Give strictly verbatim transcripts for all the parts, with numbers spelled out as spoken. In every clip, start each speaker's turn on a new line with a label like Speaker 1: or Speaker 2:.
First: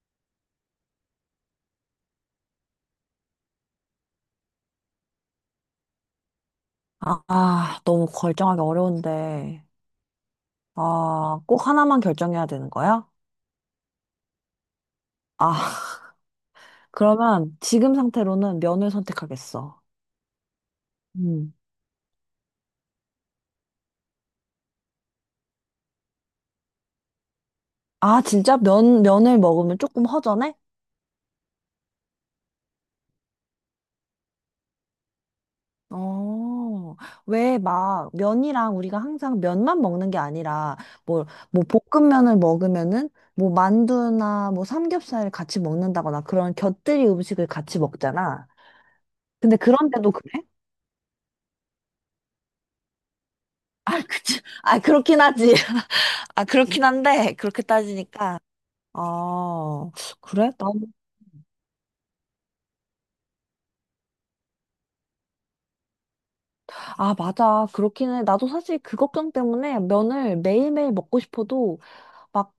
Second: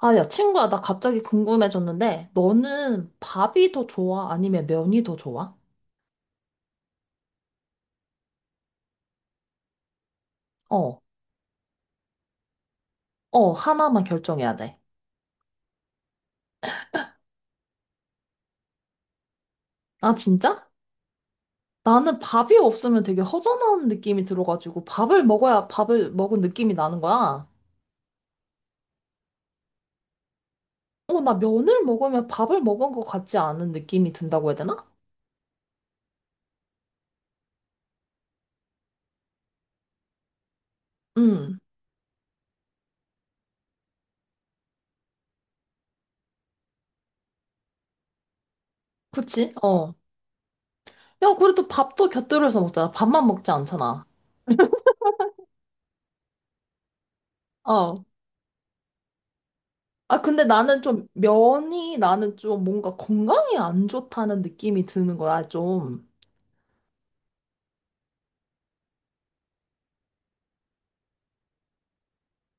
Speaker 1: 아, 야, 친구야, 나 갑자기 궁금해졌는데, 너는 밥이 더 좋아? 아니면 면이 더 좋아?
Speaker 2: 아, 아, 너무 결정하기 어려운데.
Speaker 1: 어,
Speaker 2: 아, 꼭 하나만 결정해야 되는 거야?
Speaker 1: 어, 하나만 결정해야 돼.
Speaker 2: 아, 그러면 지금 상태로는 면을 선택하겠어.
Speaker 1: 아, 진짜?
Speaker 2: 음.
Speaker 1: 나는 밥이 없으면 되게 허전한 느낌이 들어가지고, 밥을 먹어야 밥을 먹은 느낌이 나는 거야.
Speaker 2: 아, 진짜 면, 면을 먹으면 조금 허전해?
Speaker 1: 어, 나 면을 먹으면 밥을 먹은 것 같지 않은 느낌이 든다고 해야 되나?
Speaker 2: 어, 왜 막 면이랑 우리가 항상 면만 먹는 게 아니라 뭐,
Speaker 1: 음,
Speaker 2: 뭐 볶음면을 먹으면은 뭐 만두나 뭐 삼겹살을 같이 먹는다거나 그런 곁들이 음식을 같이 먹잖아.
Speaker 1: 그치?
Speaker 2: 근데
Speaker 1: 어.
Speaker 2: 그런데도 그래?
Speaker 1: 야, 그래도 밥도 곁들여서 먹잖아. 밥만 먹지
Speaker 2: 아,
Speaker 1: 않잖아.
Speaker 2: 그치. 아, 그렇긴 하지. 아, 그렇긴 한데, 그렇게
Speaker 1: 어.
Speaker 2: 따지니까. 아,
Speaker 1: 아, 근데
Speaker 2: 그래? 난,
Speaker 1: 나는 좀 면이 나는 좀 뭔가 건강에 안 좋다는 느낌이 드는 거야, 좀.
Speaker 2: 아, 맞아. 그렇긴 해. 나도 사실 그 걱정 때문에 면을 매일매일 먹고 싶어도, 막,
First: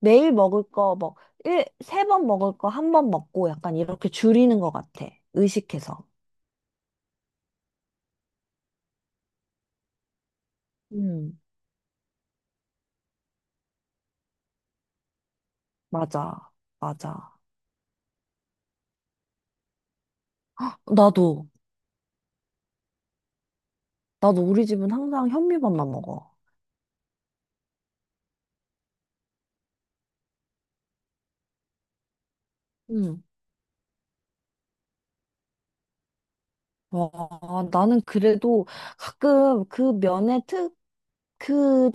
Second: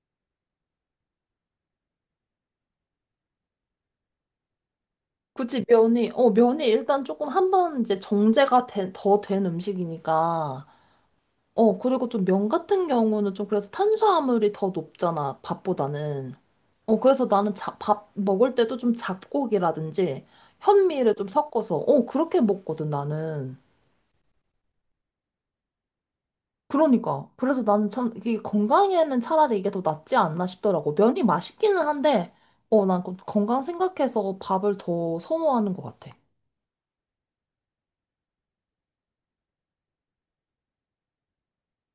Speaker 2: 매일 먹을 거, 뭐, 일, 세 번 먹을 거, 한 번 먹고, 약간 이렇게 줄이는 것 같아.
Speaker 1: 그치,
Speaker 2: 의식해서.
Speaker 1: 면이, 어, 면이 일단 조금 한번 이제 정제가 된, 더 된 음식이니까.
Speaker 2: 음,
Speaker 1: 어, 그리고 좀 면 같은 경우는 좀 그래서 탄수화물이 더 높잖아, 밥보다는.
Speaker 2: 맞아.
Speaker 1: 어, 그래서
Speaker 2: 맞아.
Speaker 1: 나는 자, 밥 먹을 때도 좀 잡곡이라든지 현미를 좀
Speaker 2: 나도,
Speaker 1: 섞어서, 어, 그렇게 먹거든, 나는.
Speaker 2: 나도 우리 집은 항상 현미밥만 먹어.
Speaker 1: 그러니까. 그래서 나는 참, 이게 건강에는 차라리 이게 더 낫지 않나 싶더라고. 면이 맛있기는 한데, 어, 난그 건강 생각해서 밥을 더 선호하는 것 같아.
Speaker 2: 와, 나는 그래도 가끔 그 면의 특, 그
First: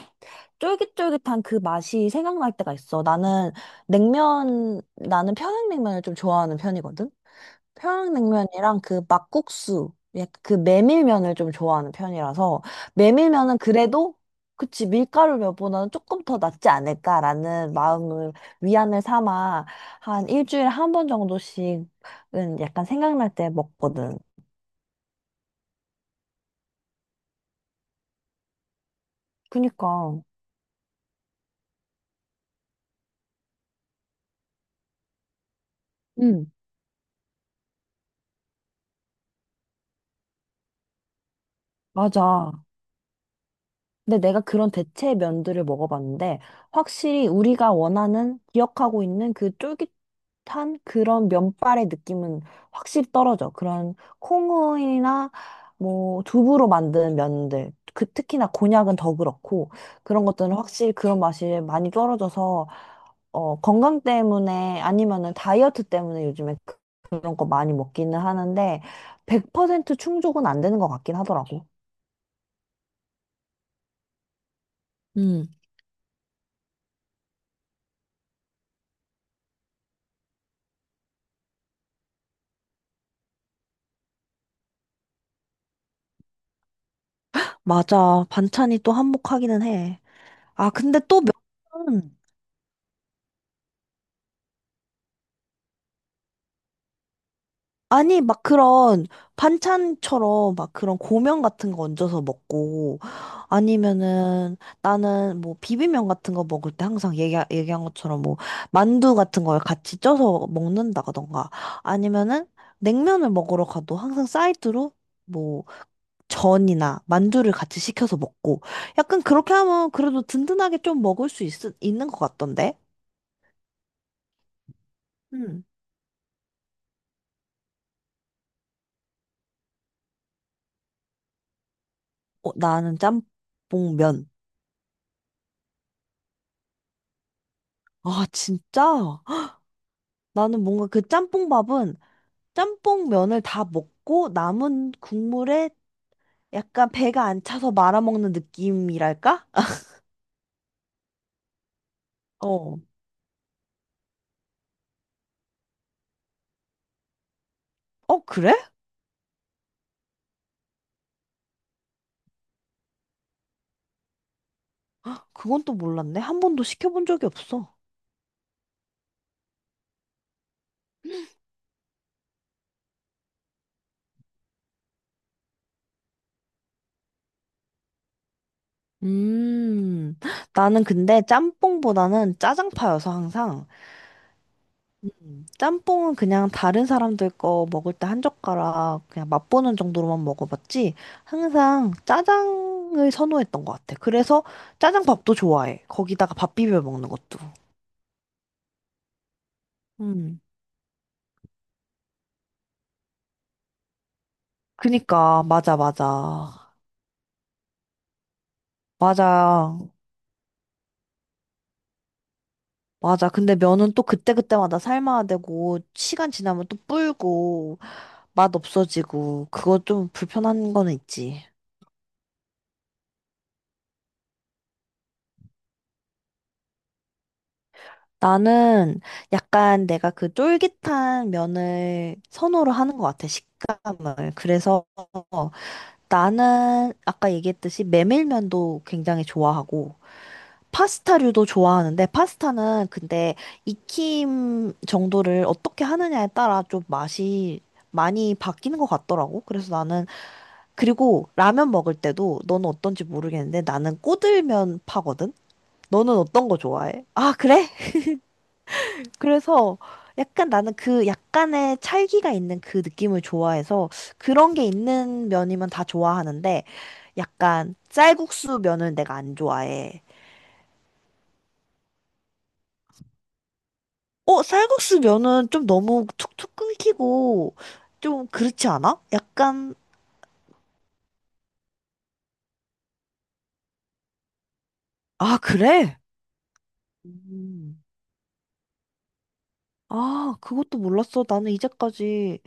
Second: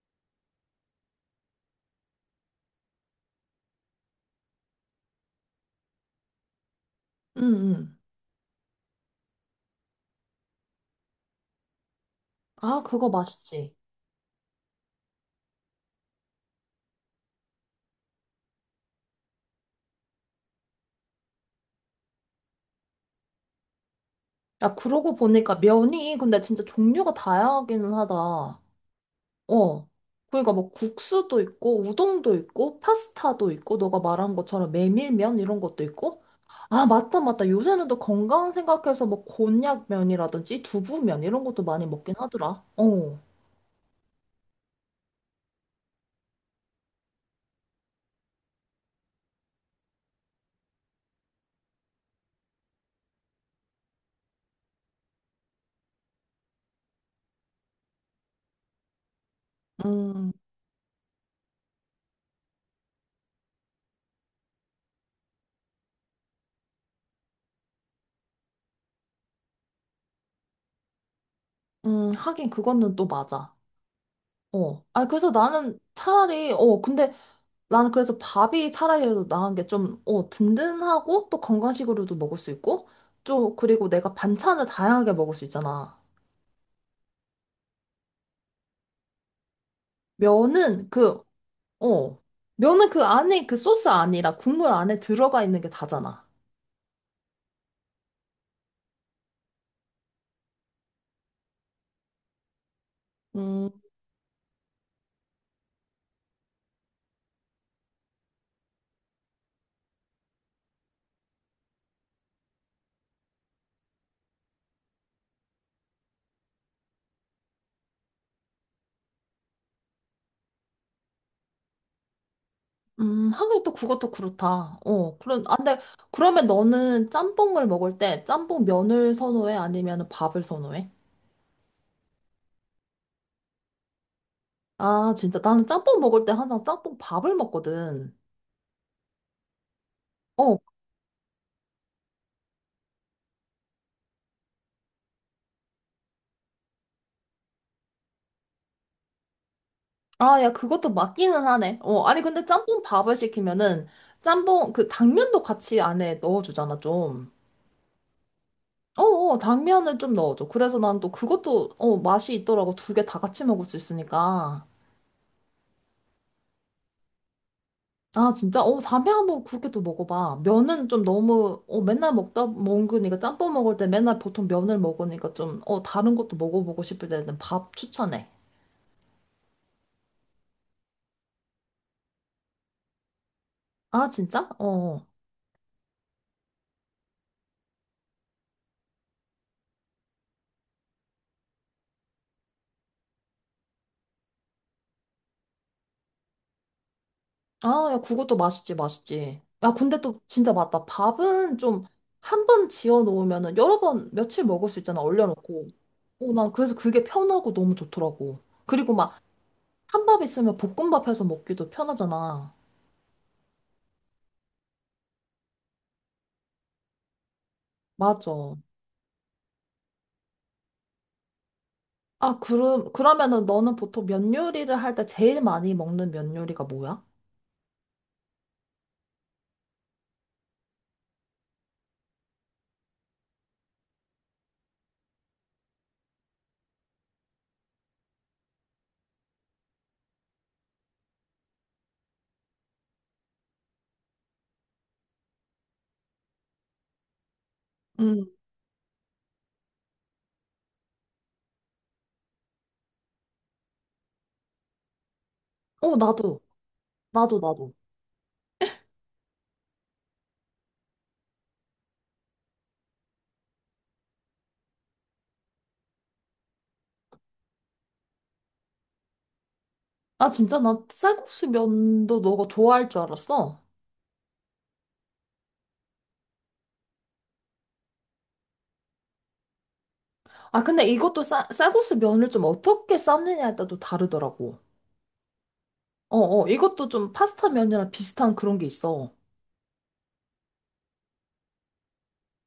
Speaker 2: 쫄깃쫄깃한 그 맛이 생각날 때가 있어. 나는 냉면, 나는 평양냉면을 좀 좋아하는 편이거든?
Speaker 1: 응, 응.
Speaker 2: 평양냉면이랑 그 막국수, 약간 그 메밀면을 좀 좋아하는 편이라서,
Speaker 1: 아, 그거
Speaker 2: 메밀면은
Speaker 1: 맛있지.
Speaker 2: 그래도, 그치, 밀가루 면보다는 조금 더 낫지 않을까라는 마음을 위안을 삼아 한 일주일에 한 번 정도씩은 약간 생각날 때 먹거든.
Speaker 1: 야, 그러고 보니까 면이 근데 진짜 종류가 다양하기는 하다. 어.
Speaker 2: 그니까.
Speaker 1: 그러니까 뭐 국수도 있고, 우동도 있고, 파스타도 있고, 너가 말한 것처럼 메밀면 이런 것도 있고.
Speaker 2: 응,
Speaker 1: 아, 맞다, 맞다. 요새는 또 건강 생각해서 뭐 곤약면이라든지 두부면 이런 것도 많이 먹긴
Speaker 2: 맞아.
Speaker 1: 하더라. 어.
Speaker 2: 근데 내가 그런 대체 면들을 먹어봤는데, 확실히 우리가 원하는, 기억하고 있는 그 쫄깃한 그런 면발의 느낌은 확실히 떨어져. 그런 콩이나 뭐 두부로 만든 면들, 그 특히나 곤약은 더 그렇고, 그런
Speaker 1: 음,
Speaker 2: 것들은 확실히 그런 맛이 많이 떨어져서, 어, 건강 때문에 아니면은 다이어트 때문에 요즘에 그- 그런 거 많이 먹기는 하는데, 백 퍼센트 충족은 안 되는 것 같긴 하더라고.
Speaker 1: 음, 하긴 그거는 또 맞아. 어. 아, 그래서 나는 차라리, 어, 근데 나는 그래서 밥이 차라리 도 나은 게 좀, 어, 든든하고 또 건강식으로도 먹을 수 있고, 좀, 그리고 내가 반찬을 다양하게 먹을 수 있잖아.
Speaker 2: 맞아. 반찬이 또 한몫하기는 해. 아,
Speaker 1: 면은
Speaker 2: 근데
Speaker 1: 그,
Speaker 2: 또 몇 번은
Speaker 1: 어, 면은 그 안에 그 소스 아니라 국물 안에 들어가 있는 게 다잖아.
Speaker 2: 아니, 막 그런 반찬처럼 막 그런 고명 같은 거 얹어서 먹고
Speaker 1: 음,
Speaker 2: 아니면은 나는 뭐 비빔면 같은 거 먹을 때 항상 얘기, 얘기한 것처럼 뭐 만두 같은 걸 같이 쪄서 먹는다던가 아니면은 냉면을 먹으러 가도 항상 사이드로 뭐 전이나 만두를 같이 시켜서 먹고 약간 그렇게 하면 그래도 든든하게 좀 먹을 수 있, 있는 것 같던데?
Speaker 1: 음, 하긴 또 그것도 그렇다. 어, 그런, 아,
Speaker 2: 음.
Speaker 1: 근데 그러면 너는 짬뽕을 먹을 때 짬뽕 면을 선호해? 아니면 밥을 선호해?
Speaker 2: 어, 나는 짬뽕면.
Speaker 1: 아, 진짜. 나는 짬뽕 먹을 때 항상 짬뽕 밥을 먹거든.
Speaker 2: 아, 진짜? 헉,
Speaker 1: 어.
Speaker 2: 나는 뭔가 그 짬뽕밥은 짬뽕면을 다 먹고 남은 국물에 약간 배가 안 차서 말아먹는 느낌이랄까?
Speaker 1: 아, 야, 그것도 맞기는 하네. 어, 아니, 근데
Speaker 2: 어.
Speaker 1: 짬뽕 밥을 시키면은 짬뽕, 그 당면도 같이 안에 넣어주잖아, 좀.
Speaker 2: 어, 그래?
Speaker 1: 어, 어, 당면을 좀 넣어줘. 그래서 난 또 그것도, 어, 맛이 있더라고. 두 개 다 같이 먹을 수 있으니까.
Speaker 2: 헉, 그건 또 몰랐네. 한 번도 시켜본 적이 없어.
Speaker 1: 아, 진짜? 어, 다음에 한번 그렇게 또 먹어봐. 면은 좀 너무, 어, 맨날 먹다, 먹으니까 짬뽕 먹을 때 맨날 보통 면을 먹으니까 좀, 어, 다른 것도 먹어보고 싶을 때는 밥 추천해.
Speaker 2: 음, 나는 근데 짬뽕보다는 짜장파여서 항상.
Speaker 1: 아, 진짜? 어. 어.
Speaker 2: 음, 짬뽕은 그냥 다른 사람들 거 먹을 때 한 젓가락 그냥 맛보는 정도로만 먹어봤지 항상 짜장을 선호했던 것 같아. 그래서 짜장밥도 좋아해. 거기다가 밥 비벼 먹는 것도.
Speaker 1: 아, 야, 그것도 맛있지, 맛있지. 야, 근데 또
Speaker 2: 음.
Speaker 1: 진짜 맞다. 밥은 좀 한번 지어 놓으면은 여러 번, 며칠 먹을 수 있잖아,
Speaker 2: 그니까
Speaker 1: 얼려놓고.
Speaker 2: 맞아
Speaker 1: 어, 난
Speaker 2: 맞아
Speaker 1: 그래서 그게 편하고 너무 좋더라고. 그리고 막
Speaker 2: 맞아
Speaker 1: 한 밥 있으면 볶음밥 해서 먹기도 편하잖아.
Speaker 2: 맞아. 근데 면은 또 그때그때마다 삶아야 되고 시간 지나면 또 불고
Speaker 1: 맞아.
Speaker 2: 맛 없어지고 그거 좀 불편한 거는 있지.
Speaker 1: 아, 그럼, 그러면은 너는 보통 면 요리를 할 때 제일 많이 먹는 면 요리가 뭐야?
Speaker 2: 나는 약간 내가 그 쫄깃한 면을 선호로 하는 것 같아, 식감을. 그래서 나는 아까 얘기했듯이 메밀면도 굉장히 좋아하고, 파스타류도 좋아하는데, 파스타는 근데 익힘 정도를 어떻게 하느냐에 따라 좀 맛이
Speaker 1: 음.
Speaker 2: 많이 바뀌는 것 같더라고. 그래서 나는, 그리고 라면 먹을 때도 너는 어떤지 모르겠는데, 나는 꼬들면 파거든?
Speaker 1: 어,
Speaker 2: 너는
Speaker 1: 나도.
Speaker 2: 어떤 거 좋아해? 아,
Speaker 1: 나도,
Speaker 2: 그래?
Speaker 1: 나도.
Speaker 2: 그래서 약간 나는 그 약간의 찰기가 있는 그 느낌을 좋아해서 그런 게 있는 면이면 다 좋아하는데 약간 쌀국수 면은 내가 안 좋아해.
Speaker 1: 아, 진짜? 나 쌀국수 면도 너가 좋아할 줄 알았어.
Speaker 2: 어, 쌀국수 면은 좀 너무 툭툭 끊기고 좀 그렇지 않아? 약간,
Speaker 1: 아, 근데 이것도 싸, 쌀국수 면을 좀 어떻게 삶느냐에 따라 또 다르더라고.
Speaker 2: 아, 그래?
Speaker 1: 어, 어, 이것도 좀 파스타
Speaker 2: 음.
Speaker 1: 면이랑 비슷한 그런 게 있어.
Speaker 2: 아, 그것도 몰랐어. 나는 이제까지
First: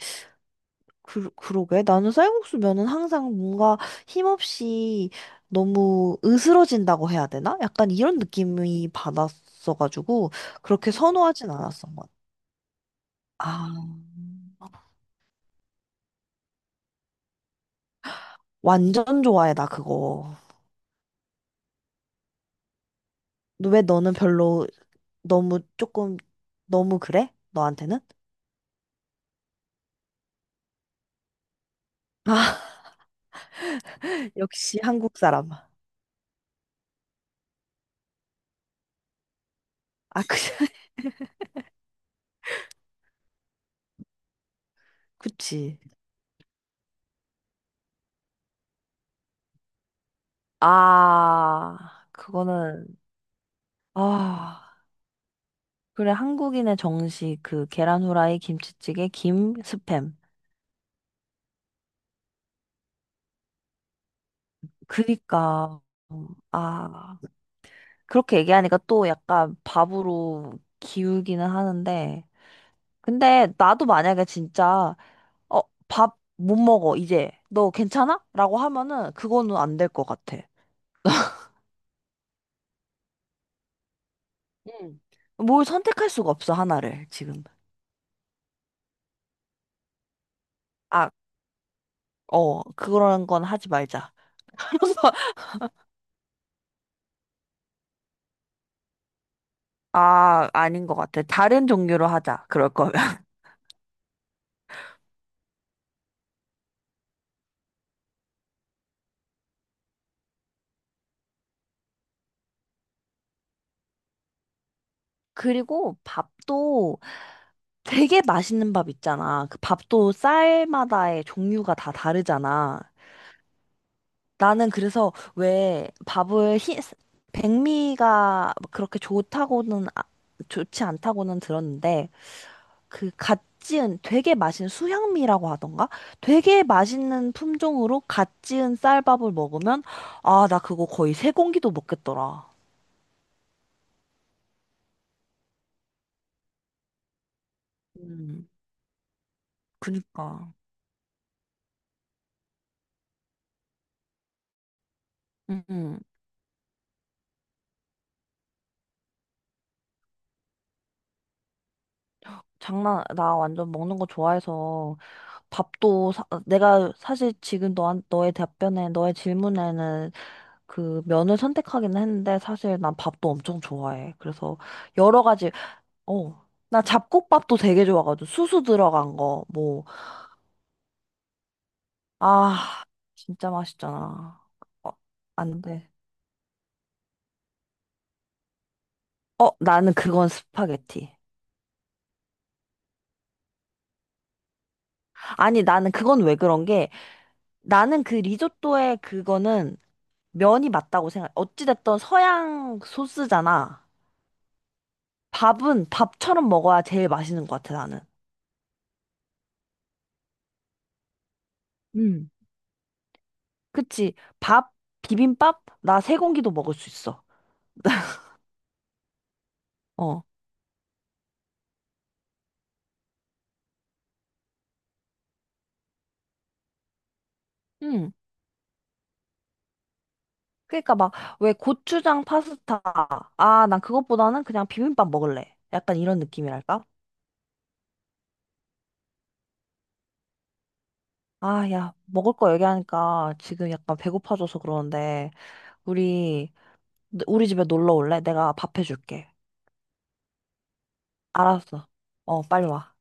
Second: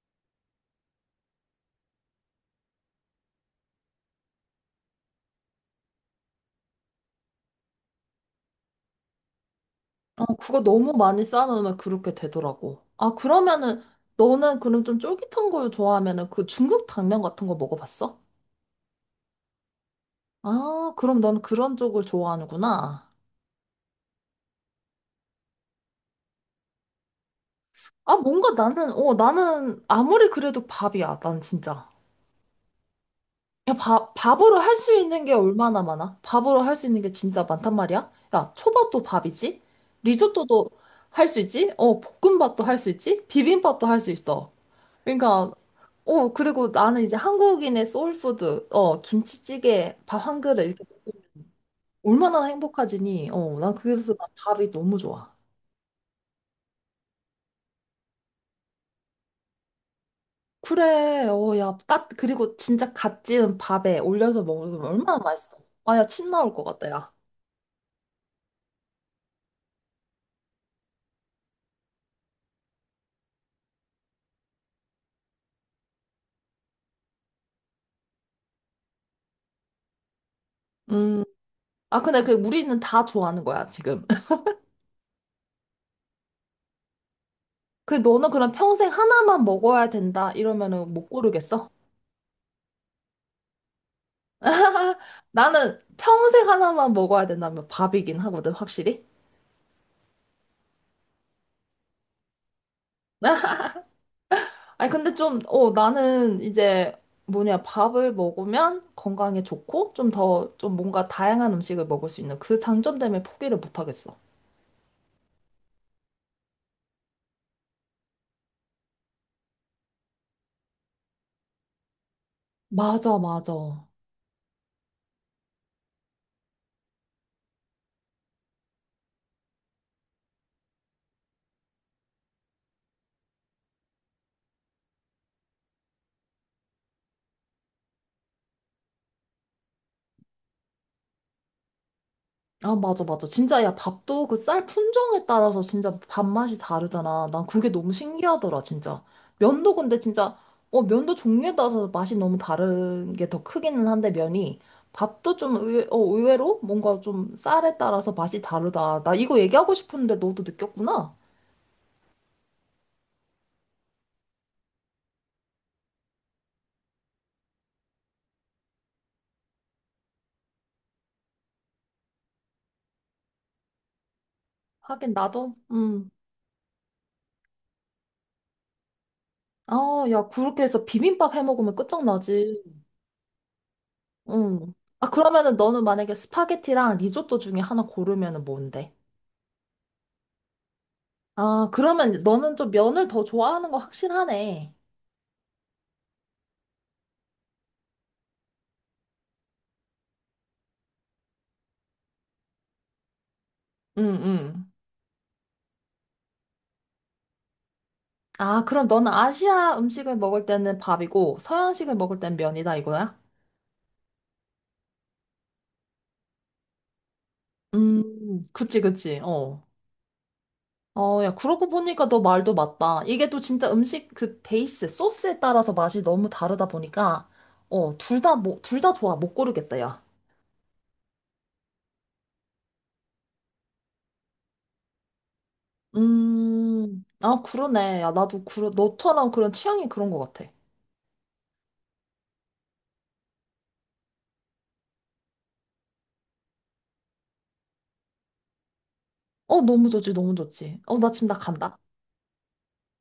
Speaker 2: 그, 그러게. 나는 쌀국수 면은 항상 뭔가 힘없이 너무 으스러진다고 해야 되나? 약간 이런 느낌이
Speaker 1: 어,
Speaker 2: 받았어가지고
Speaker 1: 그거
Speaker 2: 그렇게
Speaker 1: 너무 많이
Speaker 2: 선호하진
Speaker 1: 삶으면
Speaker 2: 않았던 것
Speaker 1: 그렇게
Speaker 2: 같아.
Speaker 1: 되더라고. 아,
Speaker 2: 아,
Speaker 1: 그러면은, 너는 그럼 좀 쫄깃한 걸 좋아하면은 그 중국 당면 같은 거 먹어봤어?
Speaker 2: 완전 좋아해, 나 그거.
Speaker 1: 아, 그럼 넌 그런 쪽을 좋아하는구나.
Speaker 2: 너- 왜 너는 별로 너무 조금 너무 그래? 너한테는?
Speaker 1: 아, 뭔가 나는, 어, 나는 아무리 그래도 밥이야, 난 진짜.
Speaker 2: 아,
Speaker 1: 야, 밥, 밥으로 할
Speaker 2: 역시
Speaker 1: 수
Speaker 2: 한국
Speaker 1: 있는 게
Speaker 2: 사람.
Speaker 1: 얼마나 많아? 밥으로 할 수 있는 게 진짜 많단 말이야? 야, 초밥도 밥이지?
Speaker 2: 아, 그,
Speaker 1: 리조또도 할 수 있지? 어, 볶음밥도 할 수 있지? 비빔밥도 할 수 있어. 그러니까,
Speaker 2: 그치.
Speaker 1: 어, 그리고 나는 이제 한국인의 소울푸드, 어, 김치찌개, 밥 한 그릇, 이렇게
Speaker 2: 아,
Speaker 1: 얼마나
Speaker 2: 그거는,
Speaker 1: 행복하지니? 어, 난 그래서 난 밥이
Speaker 2: 아.
Speaker 1: 너무 좋아.
Speaker 2: 그래, 한국인의 정식, 그, 계란 후라이, 김치찌개, 김, 스팸.
Speaker 1: 그래, 어, 야, 까, 그리고 진짜 갓 지은 밥에 올려서 먹으면 얼마나 맛있어.
Speaker 2: 그니까,
Speaker 1: 아, 야,
Speaker 2: 음,
Speaker 1: 침 나올 것 같다, 야.
Speaker 2: 아, 그렇게 얘기하니까 또 약간 밥으로 기우기는 하는데. 근데 나도 만약에 진짜, 어, 밥 못 먹어, 이제. 너 괜찮아? 라고 하면은 그거는 안 될 것 같아.
Speaker 1: 음. 아, 근데 그 우리는 다 좋아하는 거야, 지금.
Speaker 2: 응. 뭘 선택할 수가 없어, 하나를, 지금.
Speaker 1: 그 너는 그럼 평생 하나만 먹어야 된다 이러면은 못
Speaker 2: 아,
Speaker 1: 고르겠어?
Speaker 2: 어, 그런 건 하지 말자.
Speaker 1: 나는 평생 하나만 먹어야 된다면 밥이긴 하거든, 확실히.
Speaker 2: 아, 아닌 것 같아. 다른 종류로 하자, 그럴 거면.
Speaker 1: 아니, 근데 좀, 어, 나는 이제 뭐냐, 밥을 먹으면 건강에 좋고 좀 더, 좀 뭔가 다양한 음식을 먹을 수 있는 그 장점 때문에 포기를 못 하겠어.
Speaker 2: 그리고 밥도 되게 맛있는 밥 있잖아. 그 밥도 쌀마다의 종류가 다 다르잖아.
Speaker 1: 맞아, 맞아.
Speaker 2: 나는 그래서 왜 밥을 희, 백미가 그렇게 좋다고는 아- 좋지 않다고는 들었는데 그갓 지은 되게 맛있는 수향미라고 하던가? 되게 맛있는 품종으로 갓 지은 쌀밥을 먹으면 아, 나 그거 거의 세 공기도 먹겠더라.
Speaker 1: 아, 맞아, 맞아. 진짜, 야, 밥도 그 쌀 품종에 따라서 진짜 밥맛이 다르잖아. 난 그게 너무
Speaker 2: 음,
Speaker 1: 신기하더라, 진짜. 면도 근데 진짜,
Speaker 2: 그니까.
Speaker 1: 어, 면도 종류에 따라서 맛이 너무 다른 게 더 크기는 한데, 면이. 밥도 좀 의외, 어,
Speaker 2: 음.
Speaker 1: 의외로 뭔가 좀 쌀에 따라서 맛이 다르다. 나 이거 얘기하고 싶었는데 너도 느꼈구나?
Speaker 2: 장난, 나 완전 먹는 거 좋아해서 밥도 사, 내가 사실 지금 너한, 너의 답변에, 너의 질문에는 그 면을 선택하긴 했는데 사실 난 밥도 엄청 좋아해. 그래서
Speaker 1: 하긴
Speaker 2: 여러 가지,
Speaker 1: 나도, 음.
Speaker 2: 어, 나 잡곡밥도 되게 좋아가지고 수수 들어간 거, 뭐,
Speaker 1: 아, 야, 그렇게 해서 비빔밥 해 먹으면 끝장나지.
Speaker 2: 아, 진짜 맛있잖아.
Speaker 1: 응
Speaker 2: 어,
Speaker 1: 아, 그러면은
Speaker 2: 안
Speaker 1: 너는
Speaker 2: 돼.
Speaker 1: 만약에 스파게티랑 리조또 중에 하나 고르면은 뭔데?
Speaker 2: 어, 나는 그건 스파게티.
Speaker 1: 아, 그러면 너는 좀 면을 더 좋아하는 거 확실하네.
Speaker 2: 아니, 나는 그건 왜 그런 게 나는 그 리조또에 그거는 면이 맞다고 생각. 어찌됐든 서양 소스잖아.
Speaker 1: 응, 응.
Speaker 2: 밥은 밥처럼 먹어야 제일 맛있는 것 같아, 나는.
Speaker 1: 아, 그럼 너는 아시아 음식을 먹을 때는 밥이고 서양식을 먹을
Speaker 2: 음.
Speaker 1: 땐 면이다 이거야?
Speaker 2: 그치? 밥, 비빔밥, 나 세 공기도 먹을 수 있어.
Speaker 1: 음, 그치, 그치. 어.
Speaker 2: 어.
Speaker 1: 어, 야, 그러고 보니까 너 말도 맞다. 이게 또 진짜 음식 그 베이스, 소스에 따라서 맛이 너무 다르다 보니까, 어,
Speaker 2: 응.
Speaker 1: 둘 다, 뭐, 둘 다 좋아. 못 고르겠다, 야.
Speaker 2: 그러니까 막, 왜 고추장 파스타. 아, 난 그것보다는 그냥 비빔밥 먹을래. 약간 이런 느낌이랄까?
Speaker 1: 음, 아, 그러네. 야, 나도, 그러, 너처럼 그런 취향이 그런 것 같아.
Speaker 2: 아, 야, 먹을 거 얘기하니까 지금 약간 배고파져서 그러는데, 우리, 우리 집에 놀러 올래? 내가 밥 해줄게.
Speaker 1: 어, 너무 좋지, 너무 좋지. 어, 나 지금 나 간다.
Speaker 2: 알았어. 어, 빨리 와.